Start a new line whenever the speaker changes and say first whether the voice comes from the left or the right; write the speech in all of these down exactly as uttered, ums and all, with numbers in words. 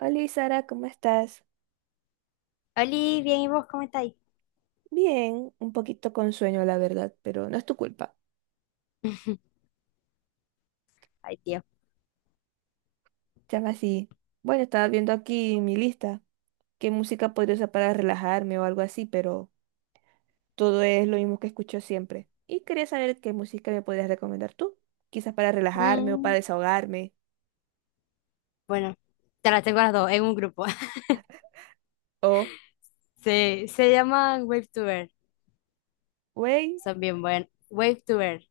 right: Hola, Sara, ¿cómo estás?
left: Oli, bien, ¿y vos cómo estáis?
right: Bien, un poquito con sueño, la verdad, pero no es tu culpa.
left: Ay, tío.
right: Llama así. Bueno, estaba viendo aquí mi lista, qué música podría usar para relajarme o algo así, pero todo es lo mismo que escucho siempre. Y quería saber qué música me podrías recomendar tú, quizás para relajarme o para
left: Mm,
right: desahogarme.
left: bueno, te las tengo las dos en un grupo.
right: O,
left: Se, se llaman Wave to Earth.
right: wey,
left: Son bien buenas. Wave to Earth.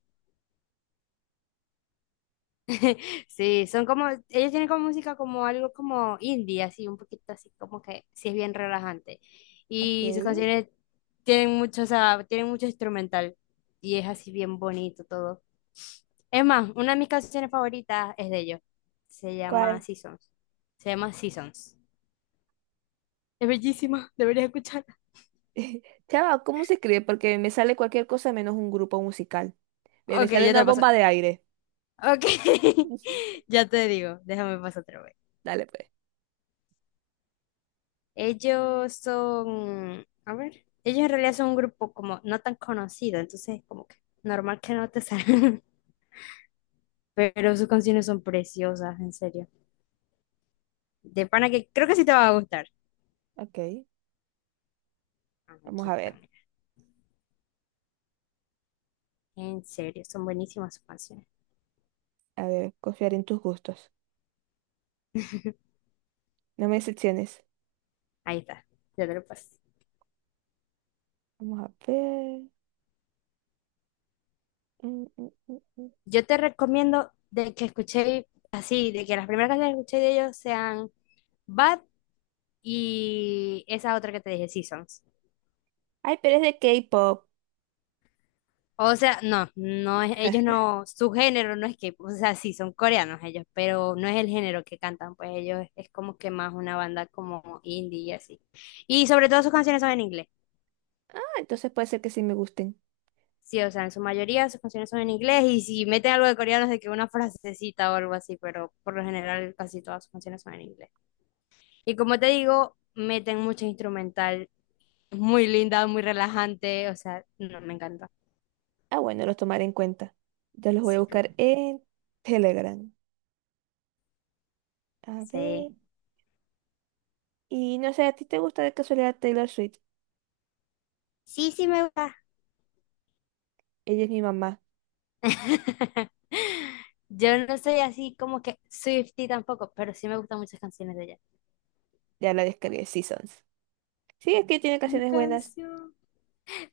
left: Sí, son como, ellos tienen como música como algo como indie, así, un poquito así, como que sí es bien relajante.
right: ok,
left: Y sus canciones tienen mucho, o sea, tienen mucho instrumental. Y es así bien bonito todo. Es más, una de mis canciones favoritas es de ellos. Se llama
right: ¿cuál?
left: Seasons. Se llama Seasons. Es bellísima, deberías escucharla.
right: Chava, ¿cómo se escribe? Porque me sale cualquier cosa menos un grupo musical. Me me
left: Ok,
right: sale
left: ya te
right: una
left: lo paso.
right: bomba de aire.
left: Ok, ya te digo, déjame pasar otra vez.
right: Dale, pues.
left: Ellos son, a ver, ellos en realidad son un grupo como no tan conocido, entonces como que normal que no te salgan, pero sus canciones son preciosas, en serio. De pana que creo que sí te va a gustar.
right: Ok,
left: Ah,
right: vamos
left: aquí
right: a
left: están,
right: ver.
left: mira. En serio, son buenísimas sus canciones.
right: A ver, confiar en tus gustos. No me decepciones.
left: Ahí está, ya te lo paso.
right: Vamos a ver. Mm, mm, mm, mm.
left: Yo te recomiendo de que escuché así, de que las primeras canciones que escuché de ellos sean... Bad, y esa otra que te dije, Seasons.
right: Ay, pero es de K-pop.
left: O sea, no, no es, ellos no, su género no es K-pop, o sea, sí, son coreanos ellos, pero no es el género que cantan, pues ellos es como que más una banda como indie y así. Y sobre todo sus canciones son en inglés,
right: Ah, entonces puede ser que sí me gusten.
left: sí, o sea, en su mayoría sus canciones son en inglés y si meten algo de coreano es de que una frasecita o algo así, pero por lo general casi todas sus canciones son en inglés. Y como te digo, meten mucho instrumental, muy linda, muy relajante, o sea, no, me encanta,
right: Ah, bueno, los tomaré en cuenta. Ya los voy a
left: sí, creo,
right: buscar en Telegram. A ver.
left: sí.
right: Y no sé, ¿a ti te gusta de casualidad Taylor Swift?
left: Sí, sí me gusta.
right: Ella es mi mamá.
left: Yo no soy así como que Swiftie tampoco, pero sí me gustan muchas canciones de ella.
right: Ya la descargué Seasons. Sí, es que tiene
left: Mi
right: canciones buenas.
left: canción,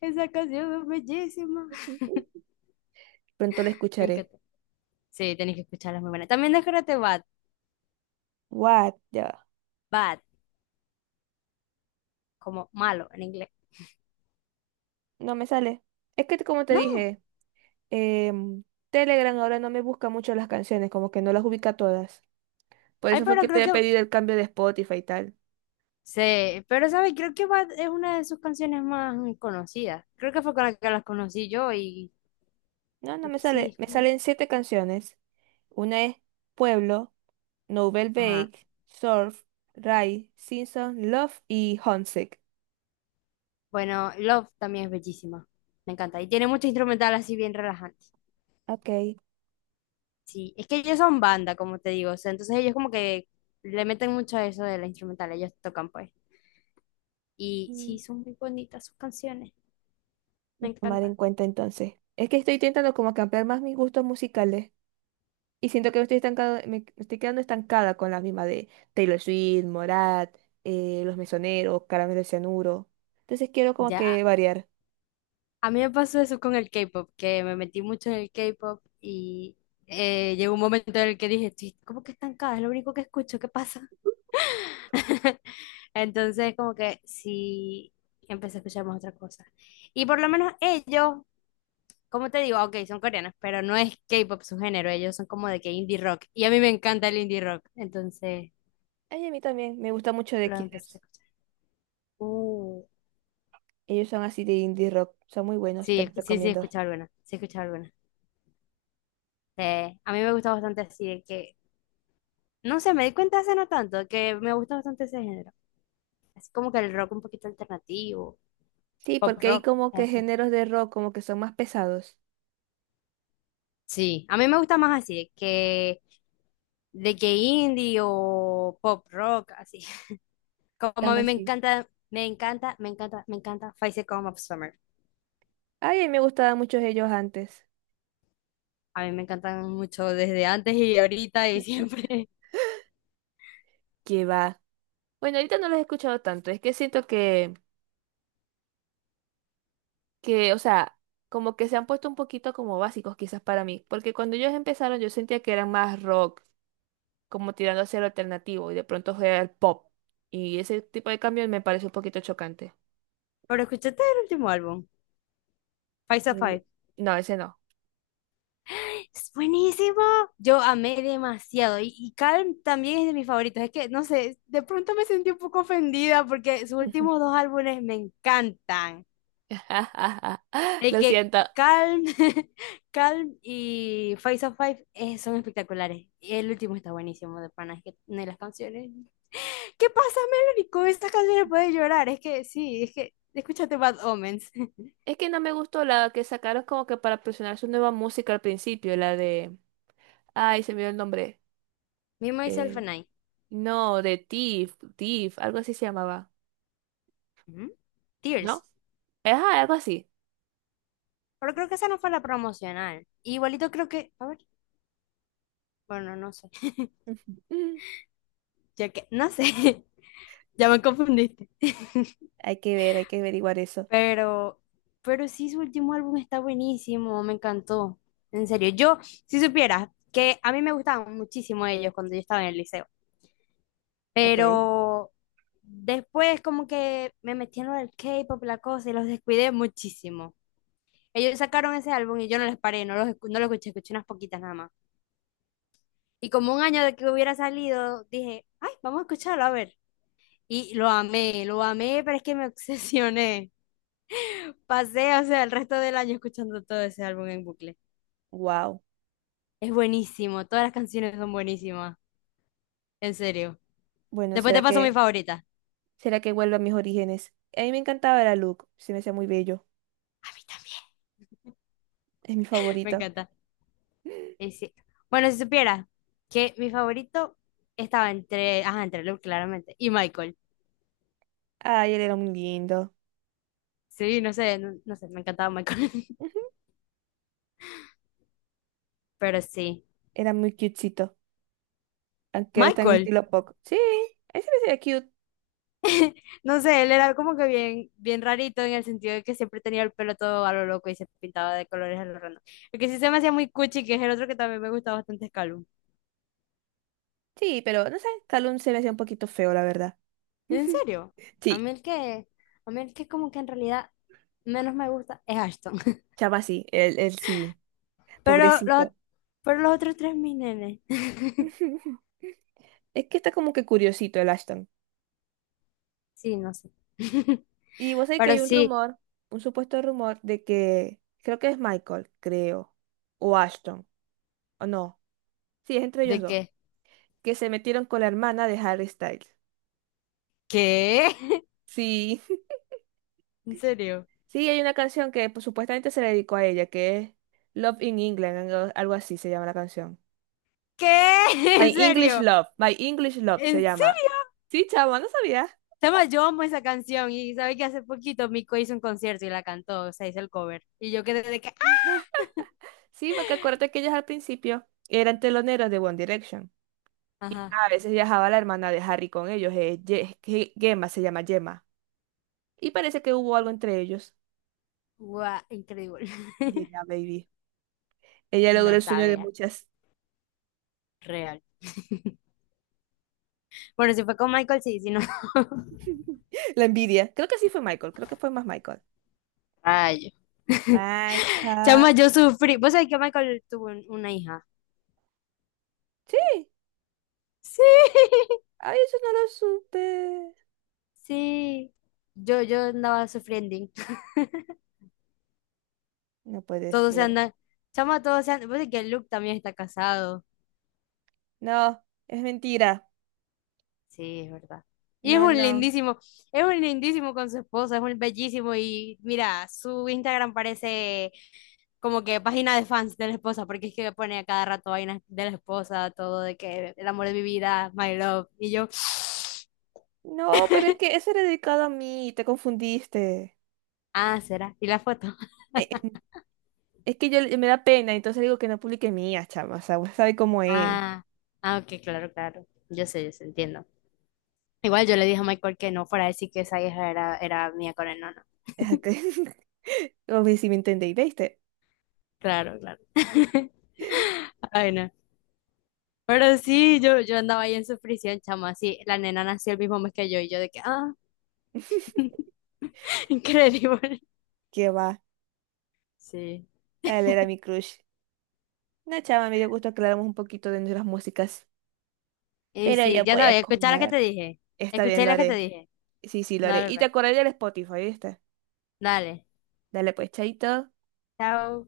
left: esa canción es bellísima.
right: Pronto la
left: Me
right: escucharé.
left: encanta. Sí, tenéis que escucharlas muy buenas. También descárgate Bad.
right: What? Ya va.
left: Bad, como malo en inglés.
right: No me sale. Es que como te
left: No,
right: dije. em, Telegram ahora no me busca mucho las canciones, como que no las ubica todas. Por
left: ay,
right: eso fue
left: pero
right: que
left: creo
right: te he
left: que,
right: pedido el cambio de Spotify y tal.
left: sí, pero sabes, creo que Bad es una de sus canciones más conocidas. Creo que fue con la que las conocí yo y
right: No, no
left: creo
right: me
left: que sí,
right: sale.
left: es
right: Me
left: como...
right: salen siete canciones. Una es Pueblo, Nouvelle
left: Ajá.
right: Vague, Surf, Rai, Simpson, Love y Homesick.
left: Bueno, Love también es bellísima. Me encanta. Y tiene mucho instrumental así bien relajante.
right: Ok.
left: Sí, es que ellos son banda, como te digo, o sea, entonces ellos como que le meten mucho a eso de la instrumental, ellos tocan pues. Y
right: mm,
left: sí, son muy bonitas sus canciones, me
right: Lo tomaré en
left: encantan.
right: cuenta entonces. Es que estoy intentando como que ampliar más mis gustos musicales. Y siento que me estoy estancado, me estoy quedando estancada con las mismas de Taylor Swift, Morat, eh, Los Mesoneros, Caramelo de Cianuro. Entonces quiero como
left: Ya,
right: que variar.
left: a mí me pasó eso con el K-pop, que me metí mucho en el K-pop y eh, llegó un momento en el que dije, estoy como que estancada, es lo único que escucho, ¿qué pasa? Entonces como que sí, empecé a escuchar más otra cosa. Y por lo menos ellos como te digo, ok, son coreanos, pero no es K-pop su género, ellos son como de que indie rock. Y a mí me encanta el indie rock, entonces
right: Ay, a mí también me gusta mucho The
left: lo empecé
right: Killers.
left: a escuchar. Uh,
right: Ellos son así de indie rock, son muy buenos,
left: sí,
right: te
left: es-
right: los
left: sí, sí, he
right: recomiendo.
left: escuchado alguna, sí, he escuchado alguna. Eh, a mí me gusta bastante así de que, no sé, me di cuenta hace no tanto que me gusta bastante ese género. Así como que el rock un poquito alternativo,
right: Sí,
left: pop
right: porque hay
left: rock,
right: como que
left: eso.
right: géneros de rock como que son más pesados.
left: Sí, a mí me gusta más así de que, de que indie o pop rock, así. Como a
right: Llama
left: mí me
right: así.
left: encanta, me encanta, me encanta, me encanta Five Seconds of Summer.
right: Ay, a mí me gustaban muchos ellos antes.
left: A mí me encantan mucho desde antes y ahorita y siempre.
right: Que va. Bueno, ahorita no los he escuchado tanto, es que siento que que, o sea, como que se han puesto un poquito como básicos quizás para mí, porque cuando ellos empezaron yo sentía que eran más rock, como tirando hacia lo alternativo, y de pronto fue al pop, y ese tipo de cambio me parece un poquito chocante.
left: Pero escúchate el último álbum, Five of
right: Y-
left: Five.
right: No, ese no.
left: Es buenísimo. Yo amé demasiado. Y, y Calm también es de mis favoritos. Es que, no sé, de pronto me sentí un poco ofendida porque sus últimos dos álbumes me encantan. De
right: Lo
left: que
right: siento.
left: Calm, Calm y Five of Five eh, son espectaculares. Y el último está buenísimo de pana. Es que de las canciones. ¿Qué pasa, Melanie? Con estas canciones puedes llorar. Es que sí, es que escúchate Bad Omens.
right: Es que no me gustó la que sacaron como que para presionar su nueva música al principio, la de... Ay, se me dio el nombre.
left: Me, Myself
right: Eh,
left: and I.
right: no, de Tiff, Tiff, algo así se llamaba,
left: Ujú.
right: ¿no?
left: Tears.
right: Ajá, algo así.
left: Pero creo que esa no fue la promocional. Igualito creo que. A ver. Bueno, no sé. Ya que. No sé. Ya me confundiste.
right: Hay que ver, hay que averiguar eso.
left: Pero. Pero sí, su último álbum está buenísimo. Me encantó. En serio. Yo, si supieras que a mí me gustaban muchísimo ellos cuando yo estaba en el liceo.
right: Ok.
left: Pero. Después, como que me metí en lo del K-pop, la cosa, y los descuidé muchísimo. Ellos sacaron ese álbum y yo no les paré, no los, escu- no lo escuché, escuché unas poquitas nada más. Y como un año de que hubiera salido, dije, ay, vamos a escucharlo, a ver. Y lo amé, lo amé, pero es que me obsesioné. Pasé, o sea, el resto del año escuchando todo ese álbum en bucle.
right: Wow.
left: Es buenísimo, todas las canciones son buenísimas, en serio.
right: Bueno,
left: Después
right: ¿será
left: te paso mi
right: que,
left: favorita. A
right: ¿será que vuelvo a mis orígenes? A mí me encantaba la Luke, se me hacía muy bello.
left: mí también.
right: Es mi
left: Me
right: favorito.
left: encanta. Y sí. Bueno, si supieras que mi favorito estaba entre, ajá, entre Luke, claramente, y Michael.
right: Ay, él era muy lindo.
left: Sí, no sé, no, no sé, me encantaba Michael.
right: Ujú.
left: Pero sí.
right: Era muy cutecito. Aunque ahora está en
left: Michael.
right: estilo pop. Sí, él se me hacía cute.
left: No sé, él era como que bien, bien rarito en el sentido de que siempre tenía el pelo todo a lo loco y se pintaba de colores a lo random. El que sí se me hacía muy cuchi, que es el otro que también me gusta bastante, es Calum.
right: Sí, pero no sé, Calum se me hacía un poquito feo, la verdad.
left: ¿En serio? A
right: Sí,
left: mí el que, a mí el que como que en realidad menos me gusta es Ashton.
right: chama sí, él, él sí.
left: Pero los,
right: Pobrecito.
left: pero los otros tres, mis nenes.
right: Es que está como que curiosito el Ashton.
left: Sí, no sé.
right: Y vos sabés que
left: Pero
right: hay un
left: sí,
right: rumor, un supuesto rumor de que creo que es Michael, creo, o Ashton, o no. Sí, es entre ellos
left: ¿de
right: dos,
left: qué?
right: que se metieron con la hermana de Harry Styles.
left: ¿Qué?
right: Sí,
left: ¿En serio?
right: sí, hay una canción que pues, supuestamente se le dedicó a ella, que es Love in England, algo algo así se llama la canción.
left: ¿Qué?
right: My
left: ¿En
right: English
left: serio?
right: Love, My English Love se
left: ¿En
right: llama.
left: serio?
right: Sí, chavo, no sabía.
left: Chama, yo amo esa canción y sabe que hace poquito Mico hizo un concierto y la cantó, o sea, hizo el cover. Y yo quedé de que, ¡ah!
right: Sí, porque acuérdate que ellas al principio eran teloneros de One Direction. Y
left: Ajá,
right: a veces viajaba la hermana de Harry con ellos, eh, Ye- Ge- Gemma se llama Gemma. Y parece que hubo algo entre ellos.
left: guau, increíble.
right: Yeah, baby. Ella logró
left: No
right: el sueño de
left: sabía,
right: muchas.
left: real. Bueno, si fue con Michael, sí, si no.
right: La envidia. Creo que sí fue Michael, creo que fue más Michael.
left: Ay,
right: Michael.
left: chama, yo sufrí. ¿Vos sabés que Michael tuvo un- una hija?
right: Sí,
left: Sí,
right: ay, eso no lo supe.
left: sí. Yo, yo andaba sufriendo.
right: No puede
left: Todos se
right: ser.
left: andan, chama, todos se andan. Vos sabés que Luke también está casado.
right: No, es mentira.
left: Sí, es verdad. Y es
right: No,
left: un
right: no.
left: lindísimo, es un lindísimo con su esposa, es un bellísimo y mira, su Instagram parece como que página de fans de la esposa, porque es que pone a cada rato vainas de la esposa, todo de que el amor de mi vida, my love, y yo,
right: No, pero es que eso era dedicado a mí, te confundiste.
left: ah, ¿será? ¿Y la foto?
right: Eh, eh, Es que yo me da pena, entonces digo que no publique mía, chama. O sea, vos sabés cómo es.
left: Ah, ah, ok, claro, claro, yo sé, yo sé, entiendo. Igual yo le dije a Michael que no fuera a decir que esa hija era, era mía con él, no, no,
right: Es como si me entendéis, ¿viste?
left: claro, claro. Ay, no. Pero sí, yo, yo andaba ahí en su prisión, chama, así, la nena nació el mismo mes que yo y yo de que, ah, increíble.
right: ¿Qué va?
left: Sí,
right: Él era mi crush. No, chava, me dio gusto aclaramos un poquito de nuestras músicas.
left: y
right: Pero ya
left: sí, ya
right: voy a
left: sabes, escuchar la que
right: comer.
left: te dije,
right: Está bien,
left: escuché
right: lo
left: la que te
right: haré.
left: dije.
right: Sí, sí, lo haré.
left: Dale,
right: Y te
left: pues,
right: acordaré del Spotify, ¿viste?
left: dale,
right: Dale pues, chaito.
left: chao.